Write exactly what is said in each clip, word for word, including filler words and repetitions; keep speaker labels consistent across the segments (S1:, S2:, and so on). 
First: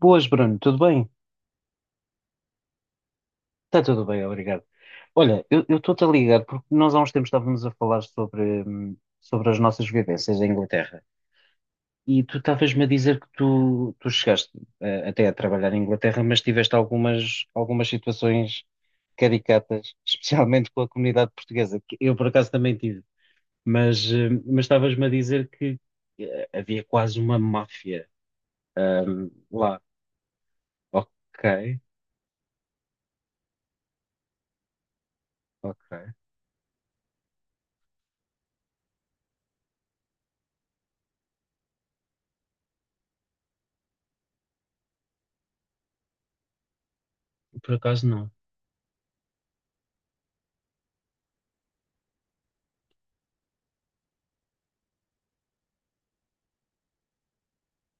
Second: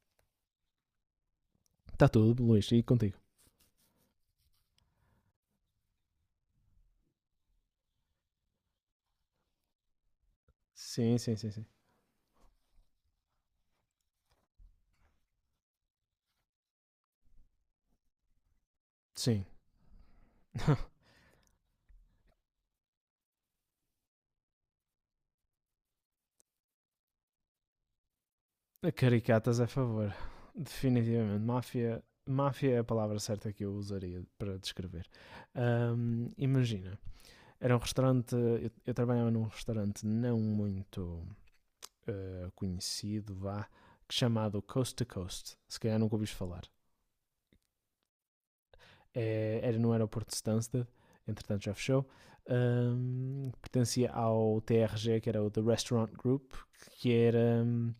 S1: Boas, Bruno, tudo bem?
S2: Está tudo, Luís, e contigo?
S1: Está tudo bem, obrigado. Olha, eu eu estou-te a ligar porque nós há uns tempos estávamos a falar sobre, hum, sobre as nossas vivências em Inglaterra
S2: Sim, sim, sim, sim.
S1: e tu estavas-me a dizer que tu, tu chegaste eh, até a trabalhar em Inglaterra, mas tiveste algumas, algumas situações
S2: Sim.
S1: caricatas, especialmente com a comunidade portuguesa, que eu por acaso também tive, mas hum, mas estavas-me a dizer que eh, havia quase uma máfia hum,
S2: Caricatas é a
S1: lá.
S2: favor. Definitivamente.
S1: Ok,
S2: Máfia, máfia é a palavra certa que eu usaria para descrever.
S1: ok.
S2: Ahm, imagina, era um restaurante. Eu, eu trabalhava num restaurante não muito eh, conhecido, vá, chamado Coast to Coast. Se calhar nunca ouviste falar.
S1: Por acaso não.
S2: É- era no aeroporto de Stansted, entretanto já fechou. Ahm, pertencia ao T R G, que era o The Restaurant Group, que era. Hum,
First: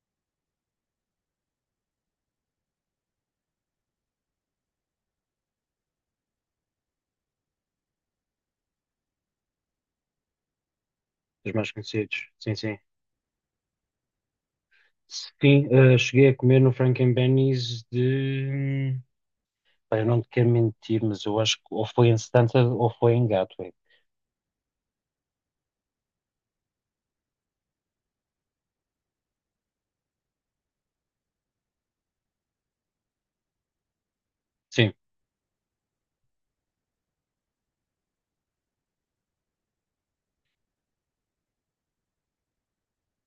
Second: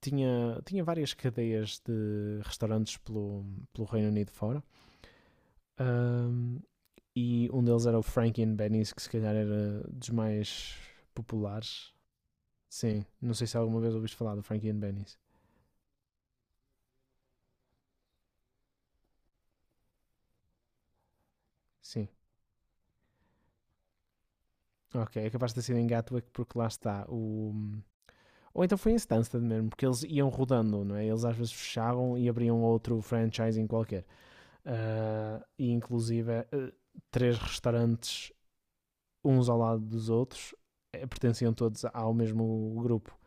S2: tinha, tinha várias cadeias de restaurantes pelo, pelo Reino Unido fora. Ahm, e um deles era o Frankie and Benny's, que se calhar era dos mais
S1: Os mais
S2: populares.
S1: conhecidos. Sim, sim.
S2: Sim, não sei se alguma vez ouviste falar do Frankie and Benny's.
S1: Sim, eh, cheguei a comer no Frank and Benny's de. Pá, eu não te quero mentir, mas eu acho que ou foi
S2: Sim,
S1: em Santa ou foi em Gatwick.
S2: ok, é capaz de ter sido em Gatwick porque lá está o... Ou então foi em Stansted mesmo, porque eles iam rodando, não é? Eles às vezes fechavam e abriam outro franchising qualquer.
S1: Sim,
S2: Ah, e inclusive eh, três restaurantes uns ao lado dos outros, eh, pertenciam todos ao mesmo grupo.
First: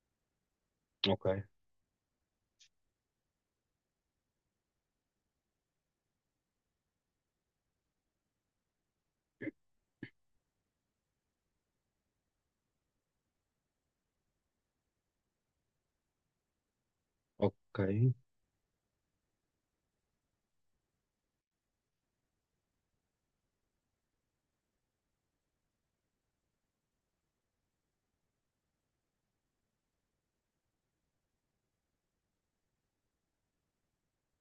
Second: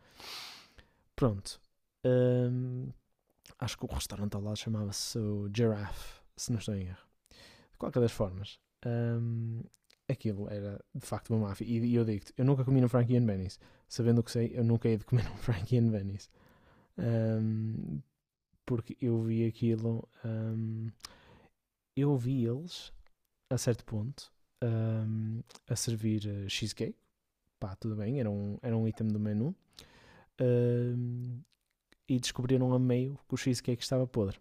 S1: ok,
S2: Pronto. Hum, Acho que o restaurante ao lado chamava-se o Giraffe, se não estou em erro. De qualquer das formas, hum, aquilo era de facto uma máfia. E, e eu digo-te, eu nunca comi no Frankie and Benny's. Sabendo o que sei, eu nunca hei de comer no Frankie and Benny's.
S1: ok.
S2: Hum, Porque eu vi aquilo, hum, eu vi eles, a certo ponto, hum, a servir eh, cheesecake. Pá, tudo bem, era um, era um item do menu. ahm, e descobriram a meio que o cheesecake estava podre.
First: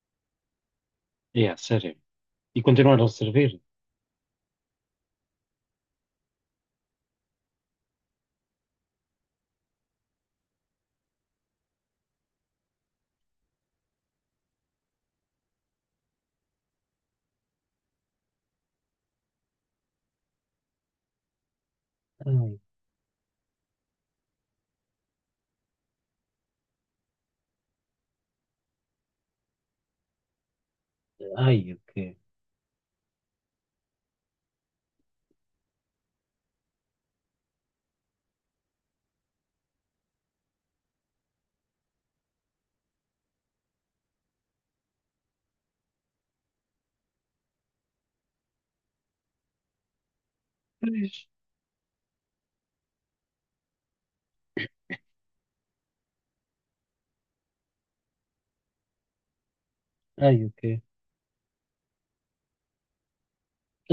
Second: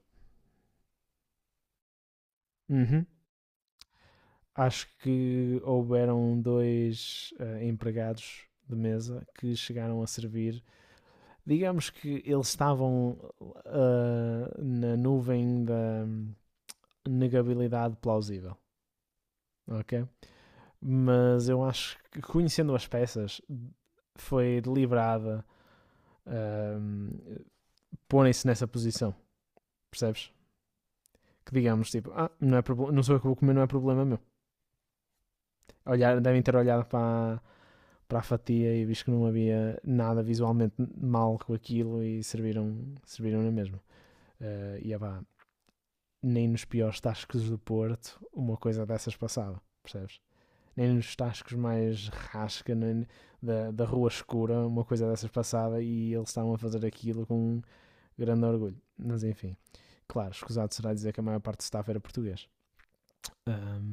S1: É, sério. E continuaram
S2: Uhum.
S1: a servir?
S2: Acho que houveram dois ah, empregados de mesa que chegaram a servir. Digamos que eles estavam ah, na nuvem da negabilidade plausível, ok? Mas eu acho que,
S1: Ai,
S2: conhecendo as peças, foi deliberada ahm, porem-se nessa posição, percebes? Que
S1: ai, o
S2: digamos, tipo,
S1: quê?
S2: ah, não, é proble- não sou eu que vou comer, não é problema meu. Olhar, devem ter olhado para, para a fatia e visto que não havia nada visualmente mal com aquilo e serviram, serviram na mesma. Eh, e é pá, nem nos piores tascos do Porto uma coisa dessas passava, percebes? Nem nos
S1: Pois,
S2: tascos mais rasca nem, da, da rua escura uma coisa dessas passava e eles estavam a fazer aquilo com grande orgulho. Mas enfim, claro,
S1: ai, o
S2: escusado
S1: quê?
S2: será dizer que a maior parte do staff era português.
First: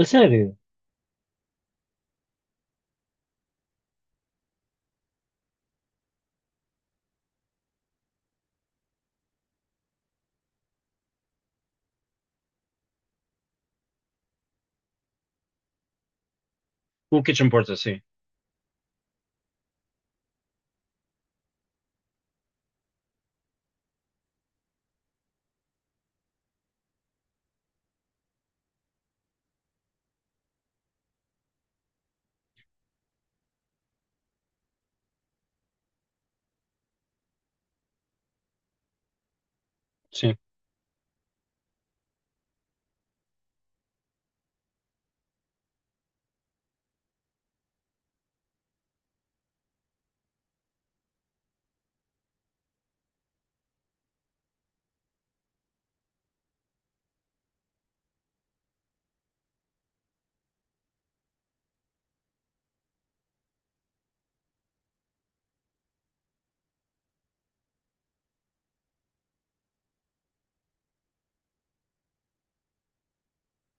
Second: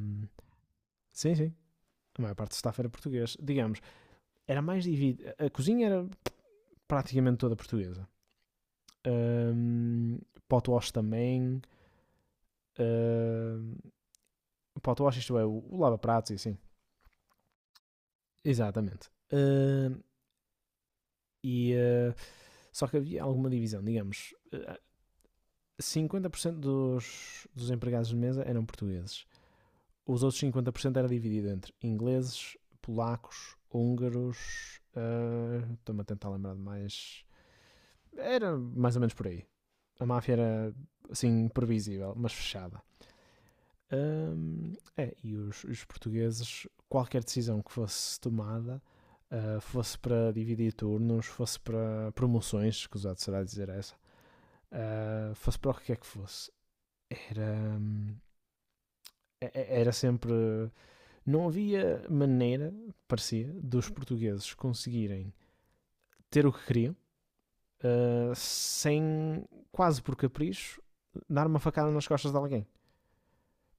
S1: A sério?
S2: sim, sim, a maior parte do staff era português. Digamos, era mais dividida. A cozinha era praticamente toda portuguesa. Um, Potwash também. Um, Potwash, isto é, o, lava-pratos e assim.
S1: O Kitchen Porter, sim.
S2: Exatamente. Um, e, uh, só que havia alguma divisão, digamos. ah, Cinquenta por cento dos, dos empregados de mesa eram portugueses. Os outros cinquenta por cento era dividido entre ingleses, polacos, húngaros. Uh, Estou-me a tentar lembrar de mais. Era mais ou menos por aí. A máfia
S1: Sim,
S2: era assim previsível, mas fechada. Hum, é, e os, os portugueses, qualquer decisão que fosse tomada, ah, fosse para dividir turnos, fosse para promoções, escusado será dizer essa, ah, fosse para o que é que fosse, era, hum, é- é- era sempre. Não havia maneira, parecia, dos portugueses conseguirem ter o que queriam ah, sem, quase por capricho, dar uma facada nas costas de alguém,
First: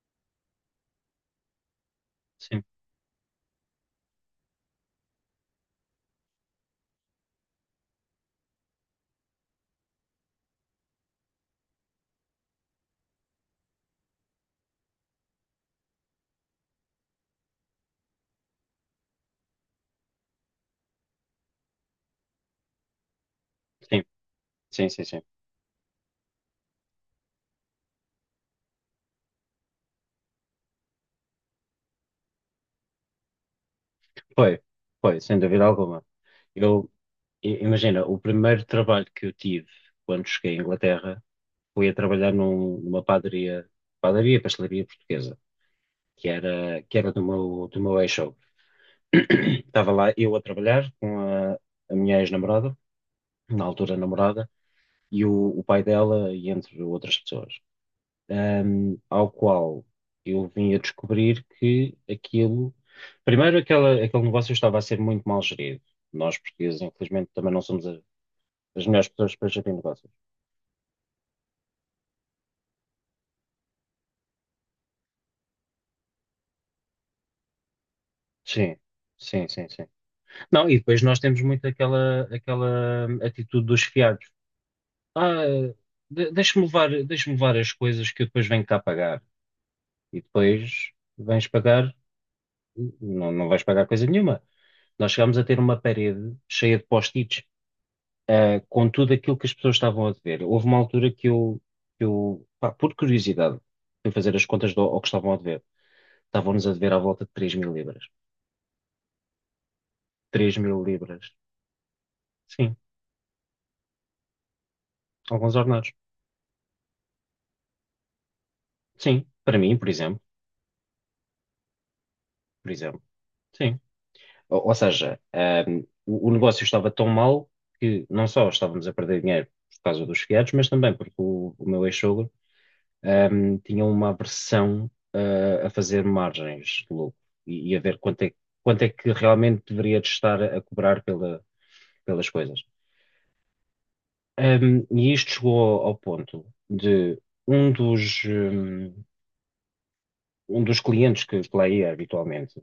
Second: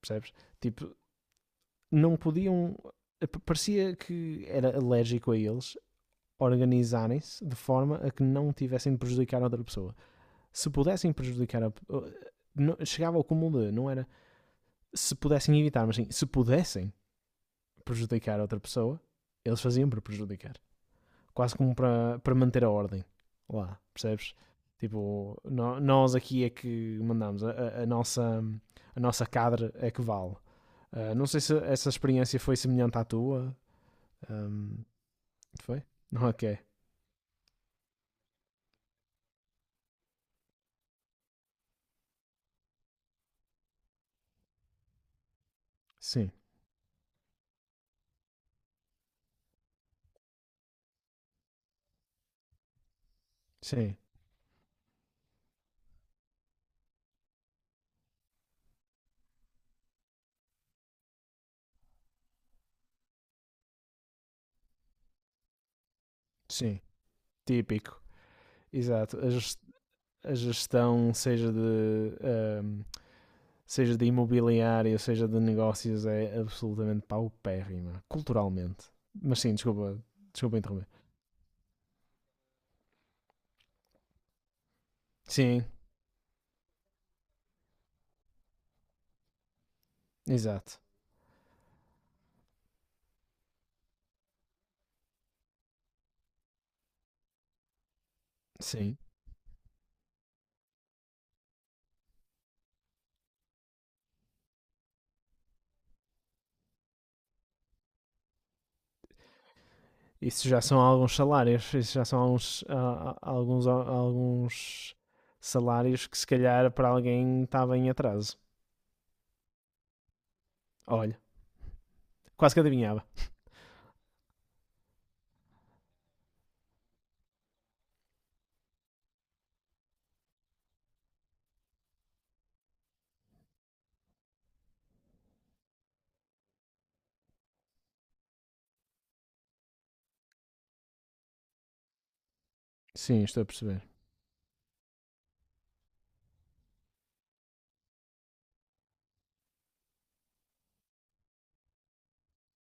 S2: percebes? Tipo, não
S1: sim,
S2: podiam. Parecia que era alérgico a eles organizarem-se de forma a que não tivessem de prejudicar outra pessoa. Se pudessem prejudicar a. Não- chegava ao cúmulo de. Não era se pudessem evitar, mas sim se pudessem prejudicar outra pessoa, eles faziam para prejudicar. Quase como para, para manter a ordem lá,
S1: sim,
S2: percebes?
S1: sim, sim, sim.
S2: Tipo, no- nós aqui é que mandamos, a- a, nossa, a nossa cadre é que vale. Ah, não sei se essa experiência foi semelhante à tua.
S1: Foi,
S2: Ahm,
S1: foi, sem dúvida
S2: Foi?
S1: alguma.
S2: Ok.
S1: Eu, i- imagina, o primeiro trabalho que eu tive quando cheguei à Inglaterra, fui a trabalhar num- numa padaria, padaria, pastelaria portuguesa, que
S2: Sim,
S1: era, que era do meu, do meu ex show. Estava lá eu a trabalhar com a, a minha ex-namorada, na altura
S2: sim,
S1: namorada, e o, o pai dela, e entre outras pessoas. Ahm, ao qual eu vim a descobrir que aquilo. Primeiro, aquela, aquele negócio estava a ser muito mal gerido. Nós,
S2: sim.
S1: portugueses, infelizmente, também não somos a-
S2: Típico.
S1: as melhores
S2: Exato. A,
S1: pessoas para
S2: ges-
S1: gerir negócios.
S2: a gestão, seja de, ahm, seja de imobiliário, seja de negócios, é absolutamente paupérrima.
S1: Sim,
S2: Culturalmente. Mas
S1: sim,
S2: sim,
S1: sim, sim.
S2: desculpa, desculpa
S1: Não, e
S2: interromper.
S1: depois nós temos muito aquela, aquela atitude dos fiados. Ah,
S2: Sim,
S1: de- deixa-me levar, deixa-me levar as coisas que eu depois venho cá pagar. E
S2: exato.
S1: depois vens pagar, não, não vais pagar coisa nenhuma. Nós chegámos a ter uma parede cheia de post-its, ah, com
S2: Sim.
S1: tudo aquilo que as pessoas estavam a dever. Houve uma altura que eu, que eu pá, por curiosidade, fui fazer as contas do, ao que estavam a dever. Estavam-nos a dever à volta de três mil libras.
S2: Isso
S1: Três
S2: já
S1: mil
S2: são alguns
S1: libras.
S2: salários. Isso já são alguns,
S1: Sim,
S2: a- a- alguns, alguns
S1: alguns ordenados.
S2: salários que, se calhar, para alguém estava em atraso.
S1: Sim, para mim, por exemplo.
S2: Olha, quase que
S1: Por exemplo.
S2: adivinhava.
S1: Sim. Ou, ou seja, ahm, o, o negócio estava tão mal que não só estávamos a perder dinheiro por causa dos fiados, mas também porque o, o meu ex-sogro, ahm, tinha uma aversão, ah, a fazer margens de lucro e, e a ver quanto é, quanto é que realmente deveria de estar a cobrar pela- pelas coisas.
S2: Sim, estou a perceber.
S1: Ahm, e isto chegou ao ponto de um dos, hum, um dos clientes que, que lá ia habitualmente,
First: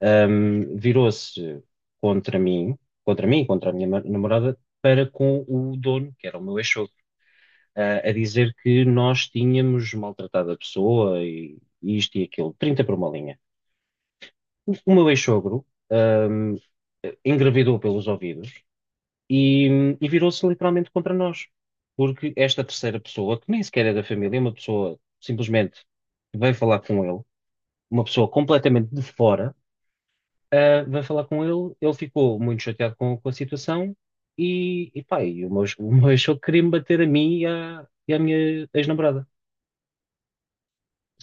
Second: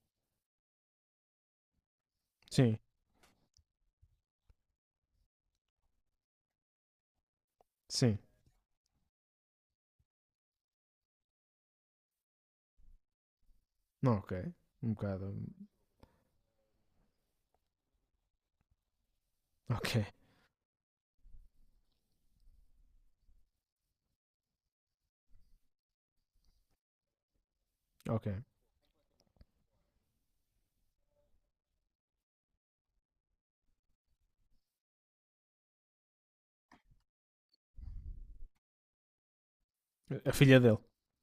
S1: um, virou-se contra mim,
S2: Sim,
S1: contra mim, contra a minha ma- namorada, para com o dono, que era o meu ex-sogro, ah, a
S2: sim.
S1: dizer que nós tínhamos maltratado a pessoa e, e isto e aquilo, trinta por uma linha.
S2: Não, ok.
S1: O,
S2: Um
S1: o meu
S2: bocado.
S1: ex-sogro,
S2: hum,
S1: um, engravidou pelos ouvidos e,
S2: Ok,
S1: e virou-se literalmente contra nós. Porque esta terceira pessoa, que nem sequer é da família, é uma pessoa simplesmente que veio falar com ele, uma
S2: ok.
S1: pessoa completamente de fora. Uh, vai falar com ele, ele ficou muito chateado com, com a situação e, e pá, e o meu, o meu ex-sogro queria-me bater a mim e à, e à minha ex-namorada.
S2: A filha dele.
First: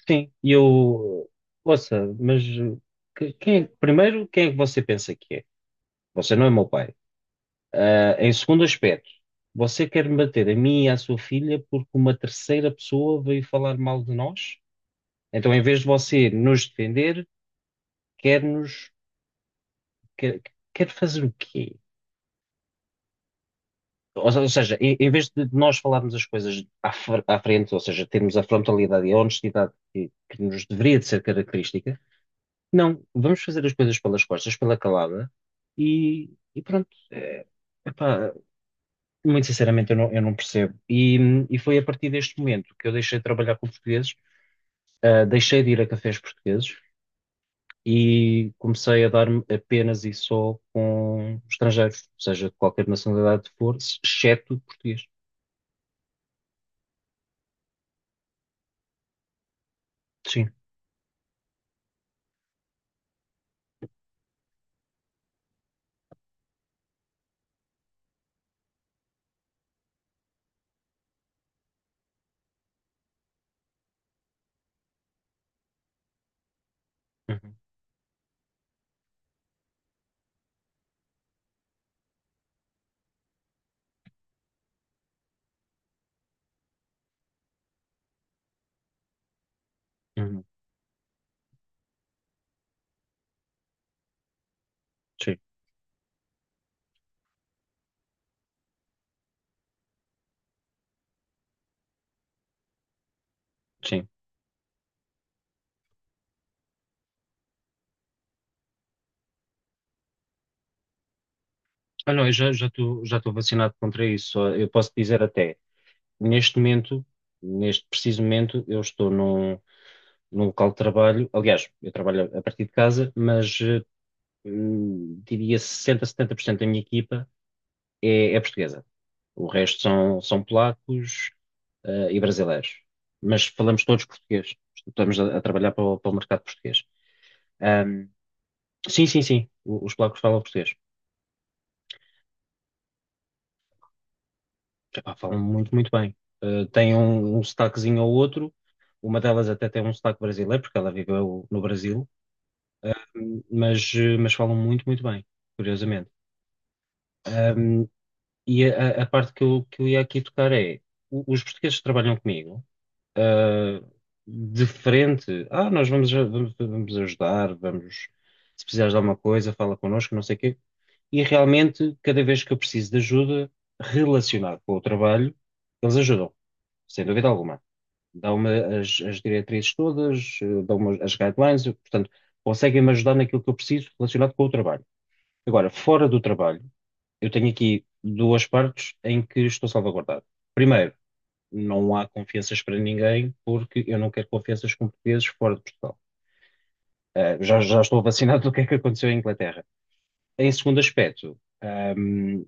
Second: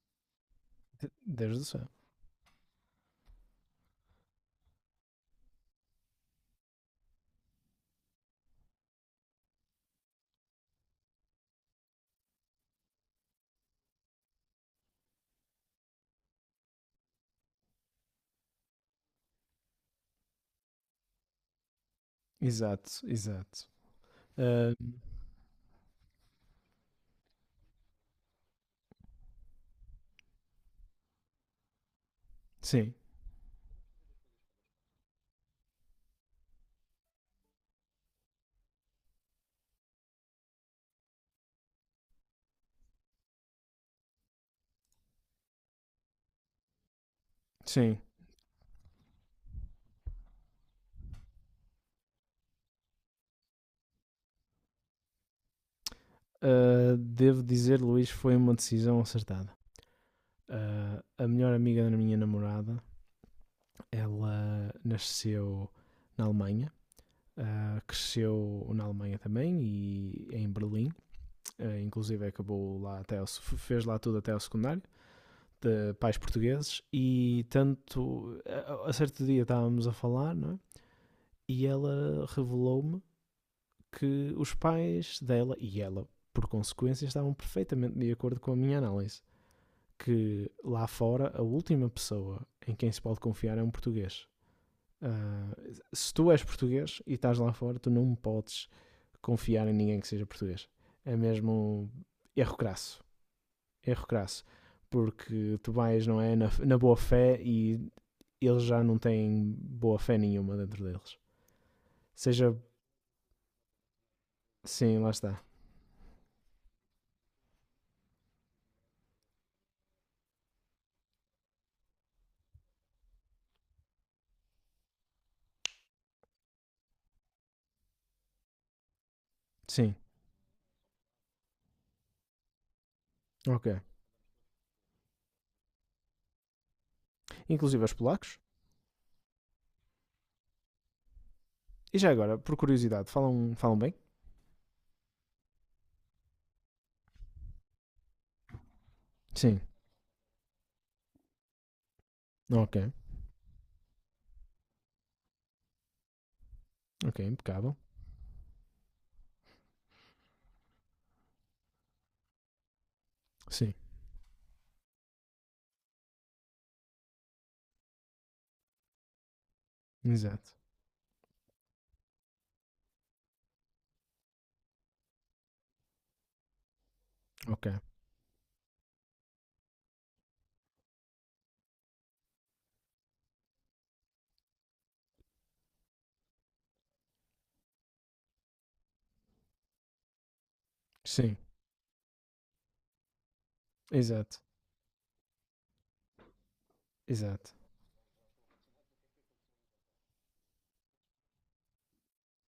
S1: Sim, e eu,
S2: Deus do céu.
S1: ouça, mas que- quem, é- primeiro, quem é que você pensa que é? Você não é meu pai. Ah, em segundo aspecto, você quer me bater a mim e à sua filha porque uma terceira pessoa veio falar mal de nós? Então, em vez de você nos defender, quer nos, quer, quer fazer o quê?
S2: Exato, exato.
S1: Ou se- ou
S2: Ah,
S1: seja, em, em vez de nós falarmos as coisas à, fr- à frente, ou seja, termos a frontalidade e a honestidade que, que nos deveria de ser característica,
S2: sim,
S1: não, vamos fazer as coisas pelas costas, pela calada, e, e pronto. É, epá, muito sinceramente, eu não, eu não percebo. E, e foi a partir deste momento que eu deixei de trabalhar com portugueses, ah, deixei de ir a cafés portugueses
S2: sim.
S1: e comecei a dar-me apenas e só com estrangeiros, seja de qualquer nacionalidade for, exceto português.
S2: Ah, devo dizer, Luís, foi uma decisão acertada.
S1: Sim.
S2: Ah, a melhor amiga da minha namorada, ela nasceu na Alemanha, ah, cresceu na Alemanha também e em Berlim. Ah, inclusive acabou lá até ao, fez lá tudo até ao secundário de pais portugueses e
S1: Uhum.
S2: tanto a, a certo dia estávamos a falar, não é? E ela revelou-me que os pais dela e ela, por consequência, estavam perfeitamente de acordo com a minha análise.
S1: Uhum.
S2: Que lá fora a última pessoa em quem se pode confiar é um português.
S1: Sim,
S2: Ah, Se tu és português e estás lá fora, tu não podes confiar em ninguém que seja português. É mesmo erro crasso.
S1: sim.
S2: Erro crasso. Porque tu vais, não é? Na, na boa fé e eles já não têm boa fé nenhuma dentro deles.
S1: Ah, não, eu já
S2: Seja.
S1: já estou já estou vacinado contra isso. Só eu posso
S2: Sim, lá
S1: dizer
S2: está.
S1: até, neste momento, neste preciso momento, eu estou num, num local de trabalho. Aliás, eu trabalho a partir de casa, mas eh, hum, diria sessenta, setenta por cento da minha equipa é, é portuguesa. O resto
S2: Sim.
S1: são, são polacos, eh, e brasileiros. Mas
S2: Ok.
S1: falamos todos português. Estamos a, a trabalhar para o, para o mercado português.
S2: Inclusive aos
S1: Ahm,
S2: polacos.
S1: sim, sim, sim. o- Os polacos falam português.
S2: E já agora, por curiosidade, falam, falam bem?
S1: Epá, falam muito, muito bem. Eh, tem um, um sotaquezinho ou outro. Uma delas
S2: Sim.
S1: até tem um sotaque brasileiro, porque ela viveu no Brasil.
S2: Ok.
S1: Ahm, mas, eh, mas falam muito, muito bem, curiosamente.
S2: Ok, impecável.
S1: Ahm, e a, a parte que eu, que eu ia aqui tocar é: o- os portugueses que trabalham comigo,
S2: Sim.
S1: ah, de frente, ah, nós vamos, a- vamos, vamos ajudar, vamos, se precisares de alguma coisa, fala connosco, não sei o
S2: Exato.
S1: quê. E realmente, cada vez que eu preciso de ajuda relacionada com o trabalho, eles ajudam sem dúvida alguma.
S2: Ok.
S1: Dão-me as, as diretrizes todas, eh, dão-me as guidelines, eu, portanto, conseguem-me ajudar naquilo que eu preciso relacionado com o trabalho. Agora, fora do trabalho, eu tenho aqui duas partes em que estou salvaguardado. Primeiro,
S2: Sim.
S1: não há confianças para ninguém, porque eu não quero
S2: Exato.
S1: confianças com portugueses fora de Portugal. Eh,
S2: Exato.
S1: já, já estou vacinado do que é que aconteceu em Inglaterra. Em segundo aspecto, ehm,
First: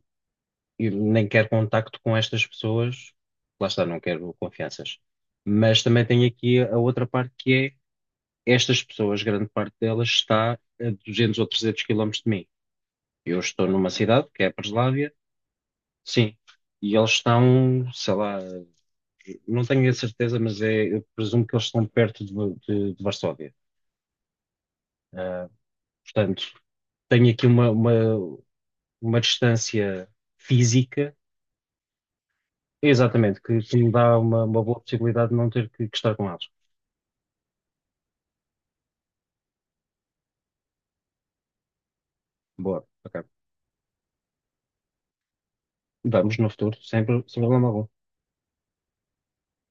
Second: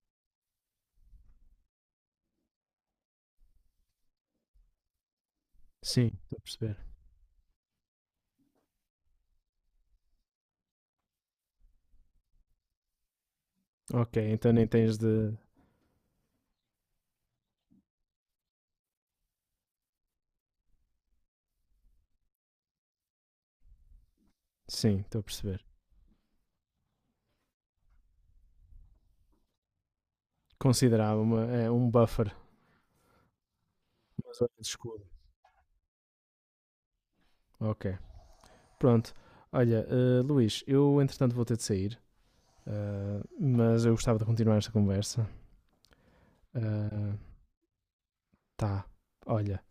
S1: e nem quero contacto com estas pessoas, lá está, não quero confianças. Mas também
S2: Sim.
S1: tem
S2: Estou a
S1: aqui
S2: perceber.
S1: a outra parte que é estas pessoas, grande parte delas está a duzentos ou trezentos quilómetros de mim. Eu estou numa
S2: Ok,
S1: cidade, que é a
S2: então nem tens
S1: Breslávia,
S2: de.
S1: sim, e eles estão, sei lá, não tenho a certeza, mas é, eu presumo que eles estão perto de, de- de Varsóvia.
S2: Sim, estou a
S1: Ah,
S2: perceber.
S1: Portanto, tenho aqui uma, uma, uma distância física.
S2: Considerava uma, é, um buffer.
S1: Exatamente, que, que me dá
S2: Uma
S1: uma,
S2: zona
S1: uma
S2: de
S1: boa
S2: escudo.
S1: possibilidade de não ter que, que estar com eles.
S2: Ok. Pronto. Olha, eh, Luís, eu entretanto vou ter de sair,
S1: Boa, ok.
S2: eh, mas eu gostava de continuar esta conversa.
S1: Vamos no futuro,
S2: Eh,
S1: sempre, sem problema algum.
S2: tá. Olha,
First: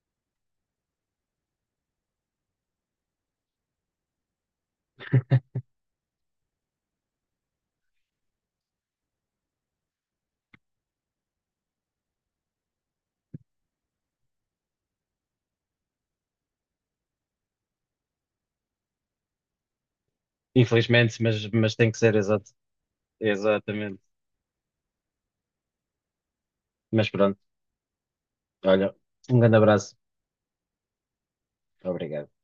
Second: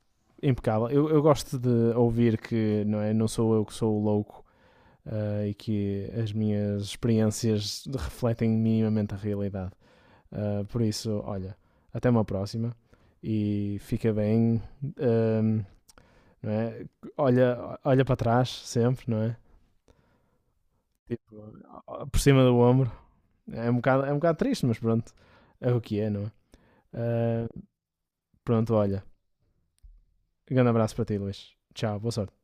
S2: impecável. Eu, eu gosto de ouvir que não, é, não sou eu que sou o louco ah, e que as minhas experiências refletem minimamente a realidade. Ah, por isso, olha, até uma próxima e fica bem. ahm, não é? Olha, olha para trás sempre, não é?
S1: Infelizmente,
S2: Tipo,
S1: mas, mas tem que ser,
S2: por cima
S1: exato.
S2: do ombro. É um
S1: Exatamente.
S2: bocado, é um bocado triste, mas pronto. É o que é, não é?
S1: Mas pronto,
S2: Ah, Pronto,
S1: olha,
S2: olha.
S1: um grande abraço.
S2: Um grande abraço para ti, Luís. Tchau, boa
S1: Obrigado.
S2: sorte.